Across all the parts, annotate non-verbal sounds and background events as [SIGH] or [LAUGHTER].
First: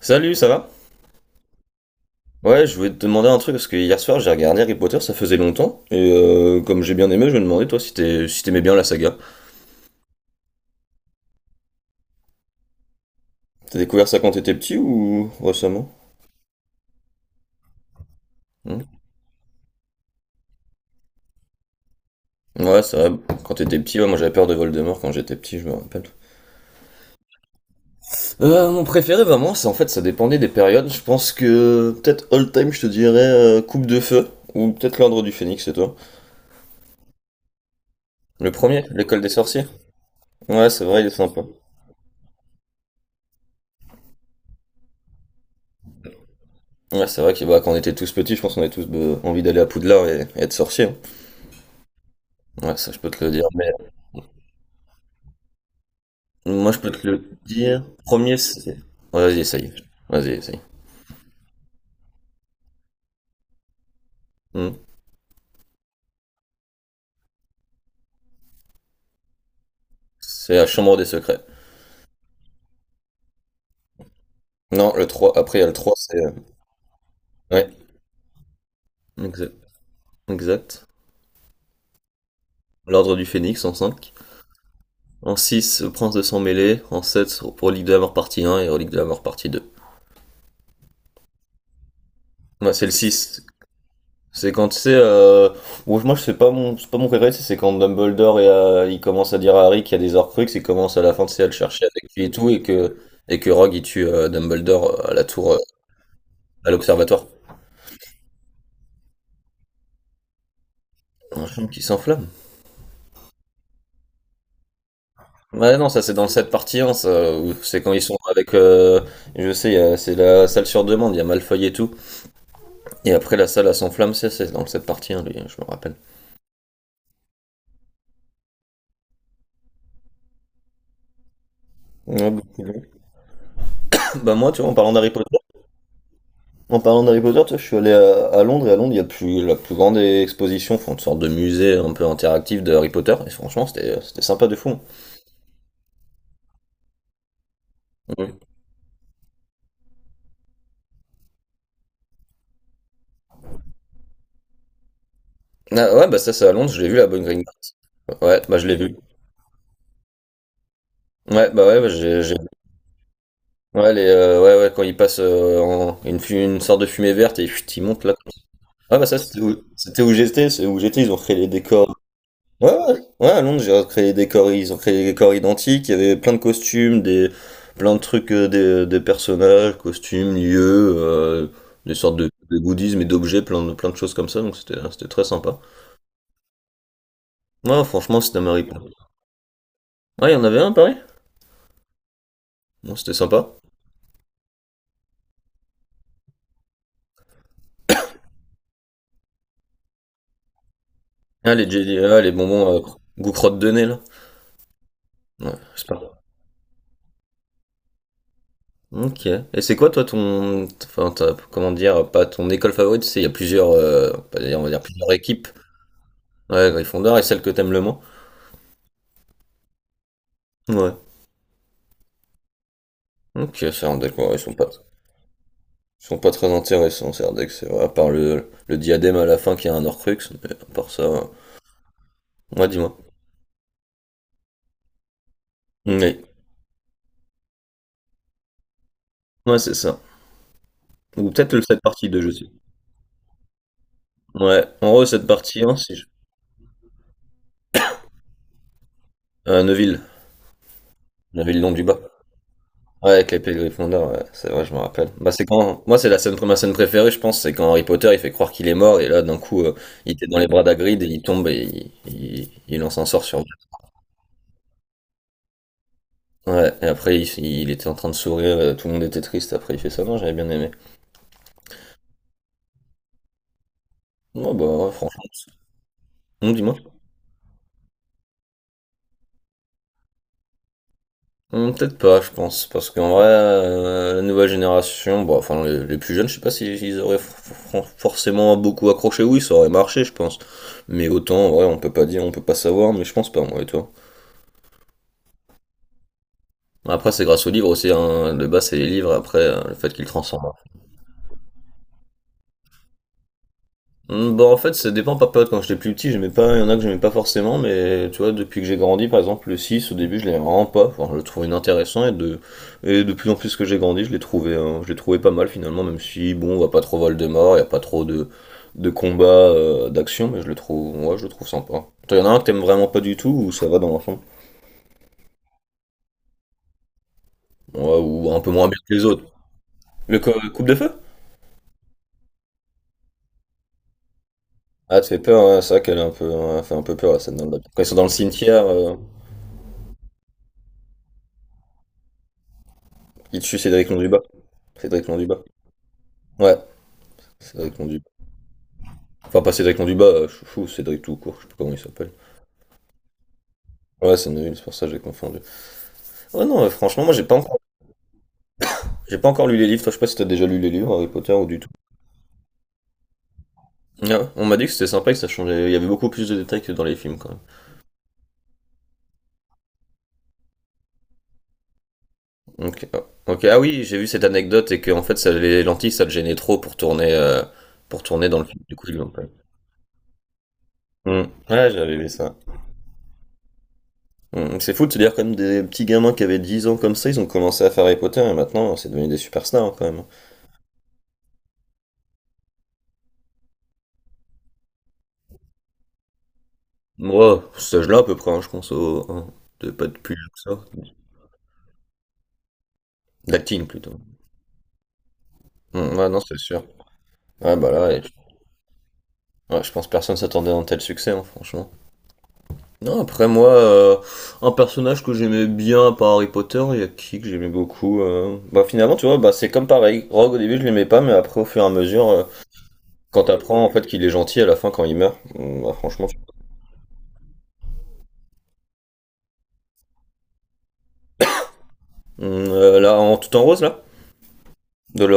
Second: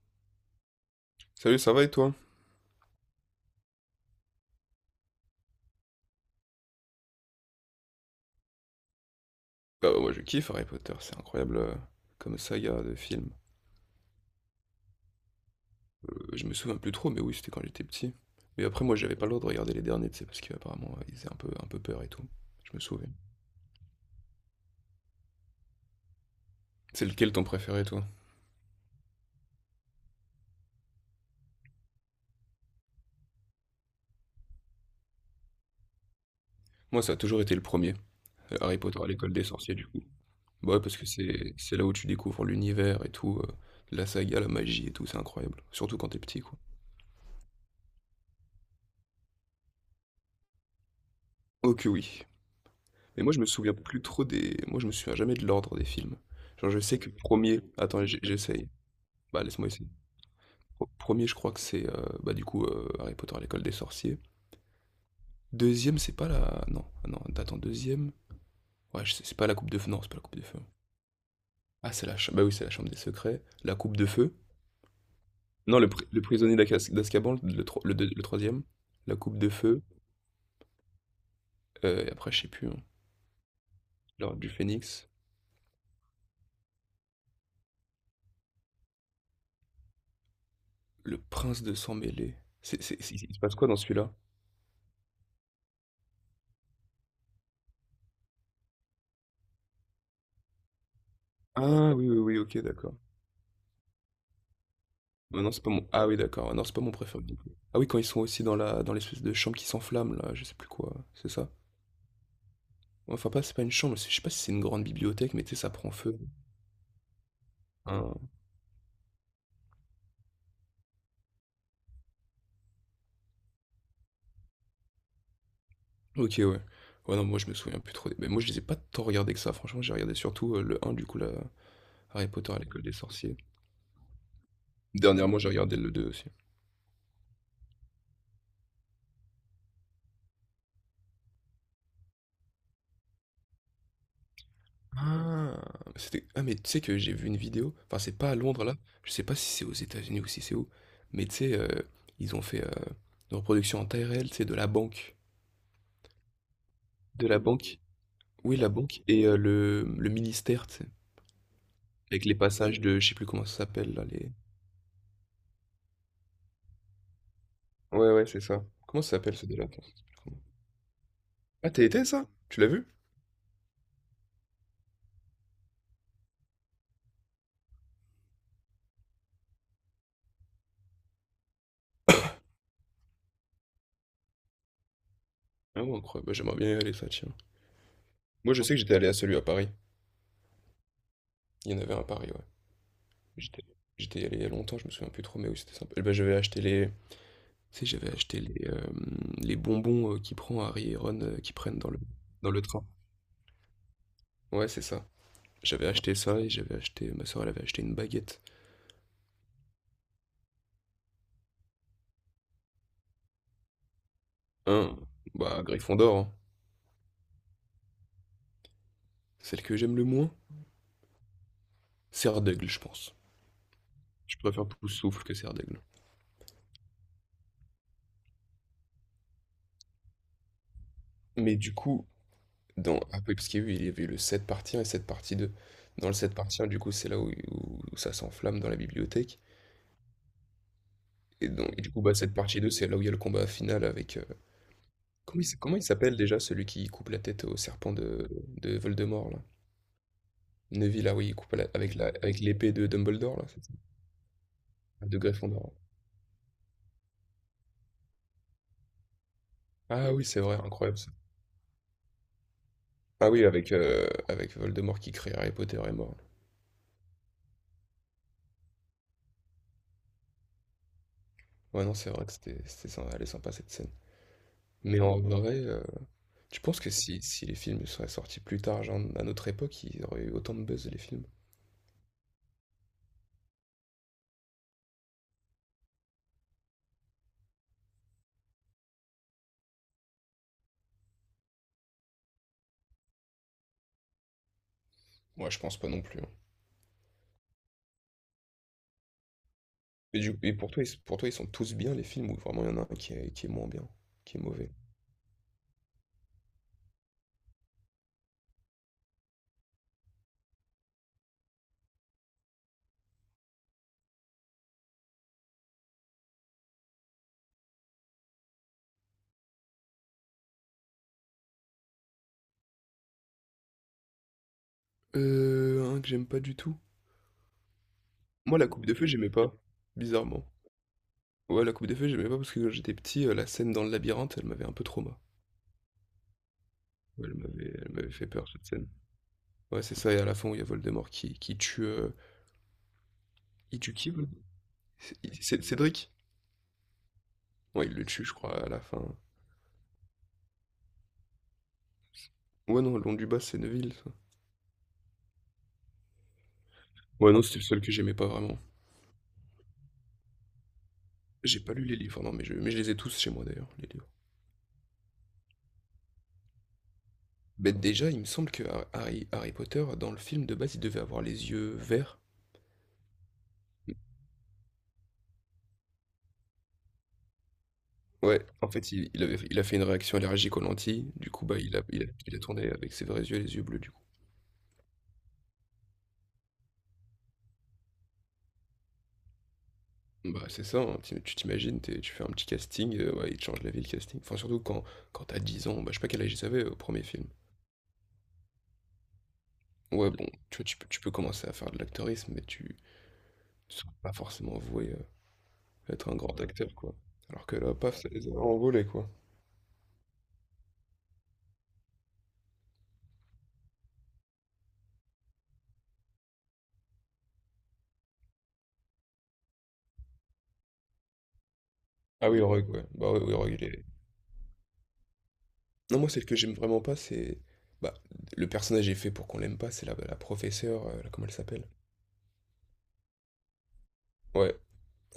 Salut, ça va? Salut, ça va et toi? Ouais, je voulais te demander un truc parce que hier soir j'ai regardé Harry Potter, ça faisait longtemps, comme j'ai bien aimé, je me demandais toi si t'aimais bien la saga. Bah, ouais, moi je kiffe Harry Potter, c'est incroyable comme saga de film. T'as découvert ça quand t'étais petit ou récemment? Je me souviens plus trop, mais oui, c'était quand j'étais petit. Mais Hmm. après, moi j'avais pas le droit de regarder les derniers, tu sais, parce qu'apparemment ils faisaient un peu peur et tout. Je me Ouais, c'est souviens. vrai. Quand t'étais petit, ouais, moi j'avais peur de Voldemort quand j'étais petit, je me rappelle. C'est lequel ton préféré, toi? Mon préféré vraiment, c'est en fait ça dépendait des périodes. Je pense que peut-être all time, je te dirais Coupe de Feu ou peut-être l'Ordre du Phénix, c'est toi. Moi, ça a toujours été le premier, Le Harry premier, Potter à l'école des l'école des sorciers. sorciers, du coup. Ouais, Bah ouais, c'est parce vrai, que il est sympa. c'est là où tu découvres l'univers et tout, la saga, la magie et tout, c'est incroyable. Surtout quand t'es petit, quoi. Ouais, c'est vrai que bah, quand on était tous petits, je pense qu'on avait tous envie d'aller à Poudlard et être sorcier, hein. Ok, oui. Ouais, ça je peux Mais te le moi, je dire, me mais souviens plus trop des. Moi, je me souviens jamais de l'ordre des films. Genre, moi je je peux sais te que le premier. dire. Attends, j- Premier, j'essaye. c'est. Ouais, vas-y, Bah, laisse-moi essaye. essayer. Vas-y, essaye. Pre 1 je crois que c'est, bah, du coup, Harry Potter à l'école des sorciers. Hmm. Deuxième, c'est pas la, non, ah non, attends, 2e, ouais, je sais, c'est pas la coupe de feu. Non, c'est pas la coupe de C'est feu. la chambre des secrets. Ah, c'est la cha bah, oui, c'est la chambre des secrets, la coupe de feu. Non, le 3 après il y a le Non, 3 c'est... le euh, prisonnier d'Azkaban, Ouais, le deux, le 3, la coupe de exact. feu, Exact. Et après, je sais plus, hein, L'ordre du Phénix en cinq. l'ordre du Phénix, En six, le prince de sang mêlé. En sept, Relique de la mort partie un, et Relique de la mort partie deux. le prince de sang mêlé. Ouais, c'est le C'est il se six. passe quoi dans celui-là? C'est quand tu sais, bon, moi je sais pas mon, c'est pas mon préféré, c'est quand Dumbledore il commence à dire à Harry qu'il y a des Horcruxes, et commence à la fin tu sais, à le chercher Ah oui, avec oui, lui et oui, tout, OK, et d'accord. que et que Rogue il tue Dumbledore à la Ah non, tour, c'est pas mon. Ah oui, d'accord. Ah non, à c'est pas mon préféré l'observatoire. non plus. Ah oui, quand ils sont aussi dans la dans l'espèce de chambre qui s'enflamme, là, je sais plus quoi. C'est Un ça? film qui s'enflamme. Enfin, pas, c'est pas une chambre, je sais pas si c'est une grande bibliothèque, mais tu sais, ça Ouais non, prend ça c'est feu. dans le set partie 1, ça, où c'est quand ils sont Ah. avec, je sais, c'est la salle sur demande, il y a Malfoy et tout, et après la salle à s'enflamme, c'est dans le set partie 1, lui, je me rappelle. Ok, ouais. Ouais, non, moi je me souviens plus trop. Mais moi je les ai pas tant regardés que ça, franchement, j'ai regardé surtout le un du coup, Harry Ouais, Potter à beaucoup l'école des de- sorciers. [LAUGHS] Bah moi tu vois. Dernièrement, j'ai regardé le deux aussi. En parlant d'Harry Potter, tu vois, je suis allé à Londres et à Londres, il y a plus, la plus grande exposition, enfin, une sorte de musée un peu interactif de Harry Potter. Et franchement, c'était sympa de fou. Ah, Ah, mais tu sais que j'ai vu une vidéo, enfin, c'est pas à Mhm. Londres là, je sais pas si c'est aux États-Unis ou si c'est où, mais tu sais, ils ont fait une reproduction en taille réelle, tu sais, de la banque. Ah, ouais, bah ça, c'est à Londres, je l'ai vu, la bonne De la Green Party. banque? Ouais, Oui, bah je la l'ai vu. banque et le ministère, tu sais? Ouais, bah, j'ai, Avec j'ai- les passages de je sais plus comment ça Ouais, s'appelle là, les, les ouais, ouais, quand ils passent en une sorte de fumée verte et chut, ils montent ouais, là. ouais, c'est ça. Ah Comment bah ça ça, s'appelle ce délire? Attends, je c'était sais où plus comment. j'étais, c'est où j'étais, ils ont créé les Ah, tu décors. y ça? Tu l'as Ouais, vu? ouais, ouais, à Londres, j'ai créé des corps, ils ont créé des corps identiques, il y avait plein de costumes, des, plein de trucs, des personnages, costumes, lieux, des sortes de goodies, mais d'objets, plein de choses comme ça, donc c'était, hein, c'était très sympa. Ah ouais, incroyable, bah, j'aimerais bien y aller ça, tiens. Ouais, franchement, c'était un Moi, je mari. sais que j'étais allé à celui à Paris. Ouais, il y en avait un, à Paris? Il y en avait un à Paris, ouais. Bon, c'était sympa. J'étais j'étais allé il y a longtemps, je me souviens plus trop, mais oui, c'était sympa. Bah, j'avais acheté les tu sais, j'avais acheté les bonbons, qu'il prend Harry et Ron, Ah, qu'ils les prennent dans jelly, le ah, les dans le bonbons, train. goût crotte de nez, là. Ouais, c'est ça. Ouais, J'avais c'est acheté pas. ça et j'avais acheté ma sœur, elle avait acheté une baguette. Ok. Et c'est quoi, toi, ton, enfin, comment dire, pas ton école favorite, c'est, il y a plusieurs, on va dire Hein, plusieurs équipes. bah, Gryffondor, hein. Ouais, Gryffondor, et celle que t'aimes le moins. Celle que j'aime le moins, Ouais. c'est, je pense. Ok, Serendec, ouais, Je préfère Souffle que c'est. ils sont pas très intéressants, Serendec, c'est vrai, à part le diadème à la fin qui a un Horcrux, mais à part ça, Mais du coup, ouais, dis-moi. dans Après, parce qu'il y a eu, il y avait eu le 7 partie un et 7 partie 2. Dans le Oui, 7 partie un, du coup, c'est là où ça s'enflamme dans la bibliothèque. ouais, c'est ça. Ou Et, peut-être donc, et cette du coup, partie bah, 2, je cette sais. partie 2, c'est là où il y a le combat final avec. Ouais, en gros, cette Comment il, s- partie 1, comment il si je. s'appelle déjà celui qui coupe la tête au serpent de Voldemort, là? Neuville. Neville, ah oui, il coupe Neuville, nom du avec bas. L'épée de Ouais, avec Dumbledore, là, l'épée de c'est ça? Gryffondor, ouais, c'est vrai, je me rappelle. De Bah, c'est Gryffondor. quand, moi, c'est la scène, ma scène préférée, je pense, c'est quand Harry Potter, il fait croire qu'il est mort, et là, d'un coup, il Ah oui, était dans c'est les vrai, bras incroyable d'Hagrid, et ça. il tombe, et il lance un sort Ah sur oui, lui. avec Voldemort qui crée Harry Potter est mort. Ouais, et après, il était en train de sourire, tout le monde était triste, après, il fait ça, non, j'avais bien aimé. Ouais, non, c'est vrai que c'était sympa, elle est sympa cette scène. Non, bah, ouais, Mais en franchement, c'est- vrai, non, tu dis-moi. penses que si les films seraient sortis plus tard, genre à notre époque, ils auraient eu autant de buzz les films? Peut-être pas, je pense, parce qu'en vrai, la nouvelle génération, bon, enfin, les plus jeunes, je sais pas s'ils ils auraient forcément beaucoup accroché, oui, ça aurait marché, je pense. Mais autant, ouais, on peut pas dire, on peut pas savoir, mais je pense pas, moi et toi. Ouais, je pense pas non plus, hein. Après, c'est grâce aux livres aussi, hein, de base, c'est les livres, après, le fait qu'ils Et, du, transforment. et pour toi, ils sont tous bien les films ou vraiment il y en a un qui est moins bien, qui est Bah en mauvais? fait ça dépend par période. Quand j'étais plus petit, j'aimais pas, il y en a que j'aimais pas forcément, mais tu vois, depuis que j'ai grandi, par exemple le 6 au début je l'aimais vraiment pas. Enfin, je le trouvais inintéressant et de plus en plus que j'ai grandi, je l'ai trouvé pas mal finalement, même si bon, on va pas trop Voldemort, il y a pas trop de combats, d'action, mais je le trouve, ouais, je le trouve sympa. Toi, il y en a un que t'aimes vraiment pas du tout ou ça va dans l'ensemble? Un que j'aime pas du tout. Ouais, ou un peu Moi, moins la bien Coupe que de les Feu, autres. j'aimais pas, Le bizarrement. coupe de feu? Ouais, la Coupe de Feu, j'aimais pas parce que quand j'étais petit, la scène dans le labyrinthe, elle m'avait un peu Ah, tu fais trauma. peur, ouais, c'est vrai qu'elle est un peu, elle fait un peu peur la Ouais, Elle scène dans le lac. m'avait, Quand ils elle sont dans le m'avait fait peur cimetière, cette scène. Ouais, c'est ça, et à la fin où il y a Voldemort qui tue. euh, ils tuent il Cédric tue qui, Londubat. Voldemort? Cédric C'est Londubat. c'est Cédric? Ouais, Cédric Ouais, il Monduba. le tue, je crois, à la fin. Enfin, pas Cédric Monduba, Chouchou, Cédric tout court, je sais plus comment il s'appelle. Ouais, non, Long du Bas, c'est Neville, ça. Ouais, c'est nul, c'est pour ça que j'ai confondu. Ouais, non, franchement, moi Ouais, non, c'était le seul que j'aimais pas vraiment. j'ai pas encore lu les livres. Toi, je sais pas si t'as déjà lu les livres Harry Potter ou du J'ai tout. pas lu les livres, non, mais je les ai tous chez moi, d'ailleurs, les livres. Ah, on m'a dit que c'était sympa et que ça changeait. Il y avait beaucoup plus de détails que dans les films quand même. Mais déjà, il me semble que Harry Potter, dans le film de base, il devait avoir les yeux verts. Ok, ah, ok. Ah oui, j'ai vu cette anecdote et que en fait, ça, les lentilles, ça le gênait trop pour tourner dans le Ouais, film. en Du coup, fait, ils l'ont il, pas il eu. avait, il a fait une réaction allergique aux lentilles. Hmm. Du coup, bah, Ouais, il a, j'avais il a, vu ça. il a tourné avec ses vrais yeux, les yeux bleus, du coup. C'est fou de se dire quand même des petits gamins qui avaient 10 ans comme ça, ils ont commencé à faire Harry Potter et maintenant c'est devenu des superstars, hein, quand même, hein. Bah, c'est ça, hein, tu t'imagines, tu fais un petit casting, ouais, il te change la vie, le casting. Enfin, surtout quand t'as 10 ans, bah, je sais pas quel âge ils avaient au premier film. Moi, cet âge-là, à peu près, hein, je pense au, hein, pas de Ouais, plus bon, que tu ça. vois, tu peux commencer à faire de l'acteurisme, mais tu, D'acting ne sont plutôt. pas forcément voués à Mm, ouais, être un non, c'est grand sûr. acteur, quoi. Alors que Ouais, bah là, là, paf, et- ça les a envolés, quoi. ouais, je pense que personne s'attendait à un tel succès, hein, franchement. Non, après, moi, un personnage que j'aimais bien par Harry Potter, il y a qui que j'aimais beaucoup bah, finalement, tu vois, bah, c'est comme pareil. Rogue, au début, je l'aimais pas, mais après, au fur et à mesure, Ah oui, le Rogue, ouais. Bah oui, quand oui, Rogue, t'apprends il en est. fait qu'il est gentil à la fin quand il meurt, bah, Non, franchement. moi, celle que j'aime vraiment pas, c'est. Bah, le personnage est fait pour qu'on l'aime pas, c'est la professeure, comment elle s'appelle? Mm, là, en tout en rose, là. Ouais,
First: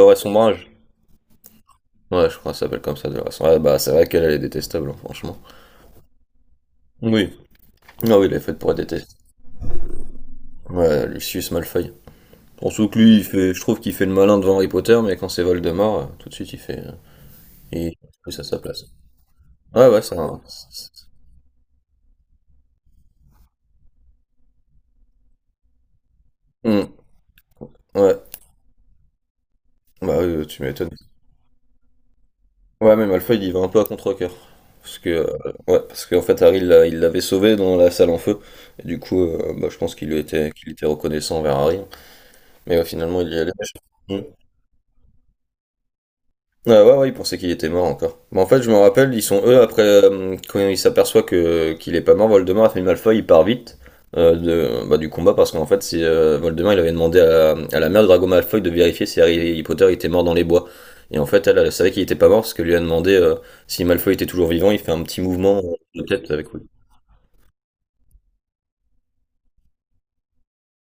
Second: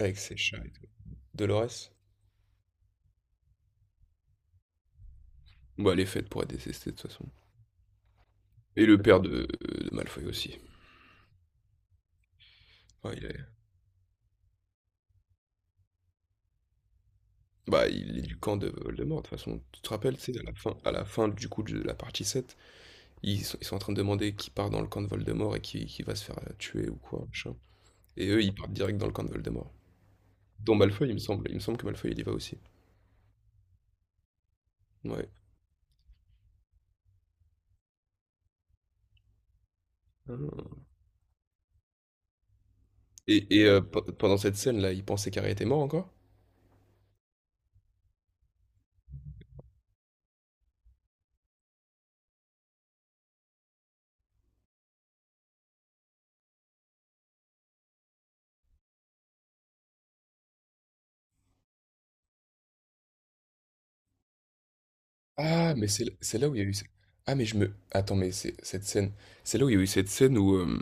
avec ses chats Sombrage. et tout. Dolores? Ouais, je crois que ça s'appelle comme ça, Dolores Sombrage. Ouais, bah, c'est vrai qu'elle, elle est détestable, hein, franchement. Bah, elle est faite pour être détestée, de toute façon. Oui. Ah oui, il est fait pour être Et le détesté. père de Malfoy aussi. Ouais, Lucius Malfoy. Surtout que Ouais, lui, il il est. fait, je trouve qu'il fait le malin devant Harry Potter, mais quand c'est Voldemort, tout de suite, il fait, Bah, il il est trouve du ça à camp sa de place. Voldemort, de toute façon. Tu Ouais, te ouais, rappelles, c'est tu sais, un. à la fin, du coup, de la partie sept, ils sont en train de demander qui part dans le camp de Voldemort et qui va se faire Hmm, tuer ou quoi, machin. ouais, Et eux, ils partent direct dans le camp de Voldemort. bah oui, tu Dont m'étonnes. Malfoy, il me semble. Il me semble que Malfoy, il y va aussi. Ouais, mais Malfoy, il y va un peu à contre-cœur. Parce que, Ouais. Ouais, parce qu'en fait, Harry, il l'avait sauvé dans la salle en feu. Et du coup, bah, je pense qu'il Ah. était reconnaissant envers Harry. Mais ouais, finalement, il y Et, allait. et, euh, pe- Hmm. pendant cette scène-là, il pensait qu'Harry était mort encore? Ah ouais, ouais, ils pensaient qu'il était mort encore. Mais en fait, je me rappelle, ils sont eux, après, quand ils s'aperçoivent que, qu'il est pas mort, Voldemort a fait une malfoy, il part vite euh, de, bah, du combat, parce qu'en fait, Voldemort, il avait demandé à la mère de Drago Malfoy de vérifier si Harry Potter était mort dans les bois. Et en fait, elle, elle savait qu'il était pas mort, parce qu'elle lui a demandé si Malfoy était toujours vivant, il fait un petit mouvement Ah, mais de c'est tête c'est là avec où il lui. y a eu. Ah, mais Attends, mais c'est cette scène. C'est là où il y a eu cette scène où, euh,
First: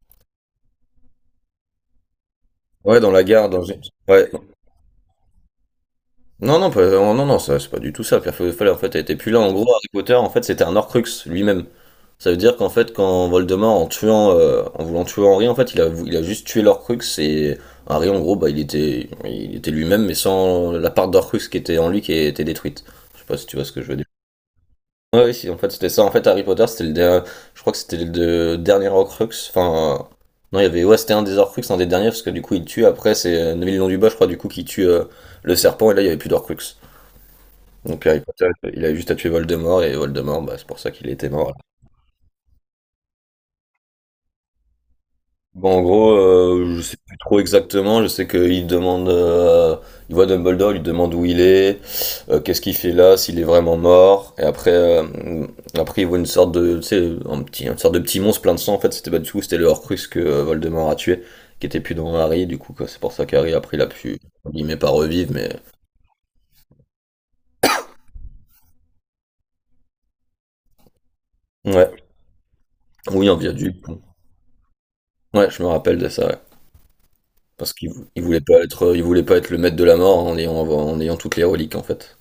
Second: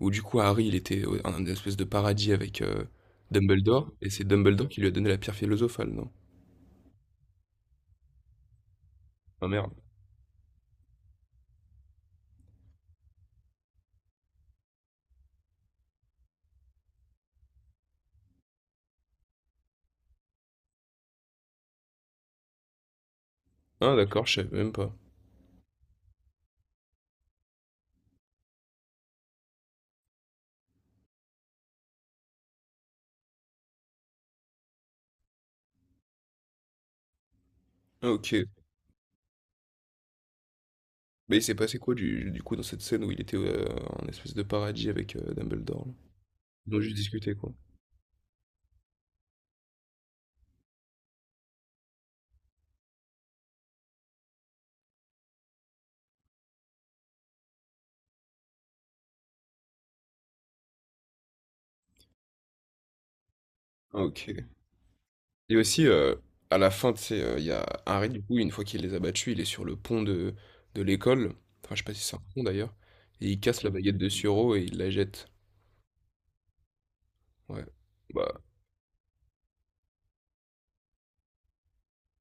où du coup, Harry, il était dans une espèce de paradis avec Ouais, dans la gare, dans. Dumbledore, et c'est Ouais. Dumbledore qui lui a donné la pierre philosophale, non? Non, non, non, non, non, ça, c'est pas du tout ça. Pierre Feuille en fait, elle était plus là. Ah, En gros, merde. Harry Potter, en fait, c'était un Horcrux lui-même. Ça veut dire qu'en fait, quand Voldemort, en tuant, en voulant tuer Henri, en fait, il a juste tué l'Orcrux et Harry, en gros, bah, il était lui-même, mais sans la part d'Orcrux qui était en lui qui était détruite. Je sais pas si tu vois ce que je veux Ah, dire. d'accord, je savais même pas. Ouais, oui, si, en fait, c'était ça. En fait, Harry Potter, c'était le dernier, je crois que c'était le dernier Horcrux. Enfin, non, il y avait, ouais, c'était un des Horcrux, un des derniers, parce que du coup, il tue. Après, c'est Neville Londubat, je crois, du coup, qui tue le serpent, et là, il y avait plus d'Horcrux. Donc, Ah, Harry ok. Potter, il a juste à tuer Voldemort, et Voldemort, bah, c'est pour ça qu'il était Mais il mort. s'est passé quoi, du coup, dans cette scène où il était en espèce de paradis avec Bon, en Dumbledore, là. gros, Ils ont je juste sais plus discuté, trop quoi. exactement. Je sais qu'il demande, il voit Dumbledore, il lui demande où il est, qu'est-ce qu'il fait là, s'il est vraiment mort. Et après, il voit une sorte de, tu sais, un petit, une sorte de petit monstre plein de sang. En fait, c'était pas du tout, c'était le Horcrux que Voldemort a tué, qui était plus dans Harry. Du coup, quoi, c'est pour ça qu'Harry après, il a pu, OK. entre guillemets, pas revivre, mais Et aussi, à la fin, tu sais, il y a Harry, du coup, une fois qu'il les a battus, il est sur le pont de l'école. Enfin, je sais pas si ouais, c'est un pont d'ailleurs, oui, et en il casse la viaduc, baguette bon. de Suro et il la jette. Ouais, je me rappelle de ça, ouais. Ouais. Parce qu'il Bah, il voulait pas être le maître de la mort en ayant toutes les reliques en fait.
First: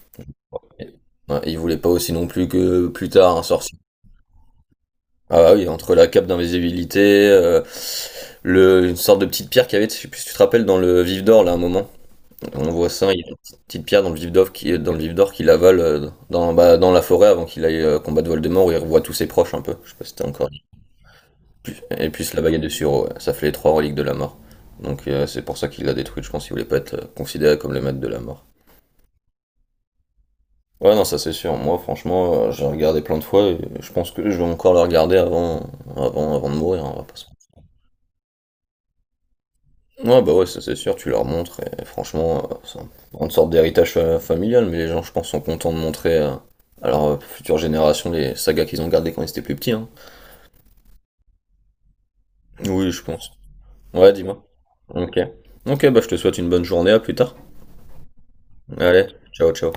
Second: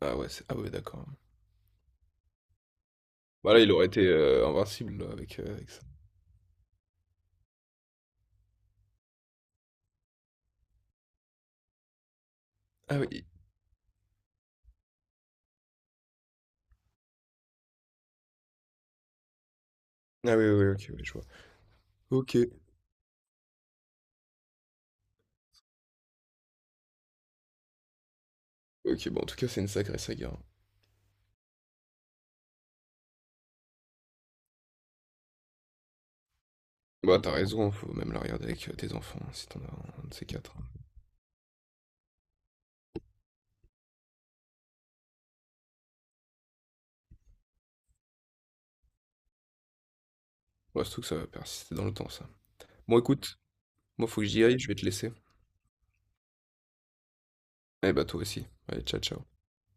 ah ouais, c'est ah ouais, d'accord. Ouais, il voulait pas aussi non plus que plus tard un Bah, là, il sorcier. aurait été, invincible, là, Ah avec, heu, bah oui, avec ça. entre la cape d'invisibilité, euh, une sorte de petite pierre qu'il y avait, je sais plus si tu te rappelles, dans le Vif d'Or, là, à un moment. On voit Ah ça, il y oui. a une petite petite pierre dans le Vif d'Or dans le Vif d'Or qu'il avale dans, bah, dans la forêt avant qu'il aille combattre Voldemort où il revoit tous ses proches un peu. Je sais pas si t'as Ah oui, encore oui, dit. oui, OK, oui je vois. Et puis OK. la baguette de Suro, ouais. Ça fait les trois reliques de la mort. Donc c'est pour ça qu'il l'a détruite, je pense qu'il voulait pas être considéré comme le maître de la mort. OK, bon, en tout cas, c'est une sacrée saga, hein. Ouais, non, ça c'est sûr. Moi, franchement, j'ai regardé plein de fois et je pense que je vais encore le regarder avant de mourir, hein, on va pas Bah, se- t'as raison, hein, faut même la regarder avec, tes enfants, hein, si t'en as un de Ouais, ces bah ouais, quatre. ça hein. c'est sûr, tu leur montres et franchement, c'est une grande sorte d'héritage familial, mais les gens, je pense, sont contents de montrer à leur future génération les sagas qu'ils ont gardées quand ils étaient plus petits, hein. Bah, surtout que ça va persister dans le temps, ça. Oui, Bon, je pense. écoute, moi, Ouais, faut que j'y dis-moi. aille, je vais te laisser. Ok. Ok, bah je te souhaite une bonne journée, à plus tard. Eh bah, toi aussi. Allez, ciao, Allez, ciao. ciao, ciao.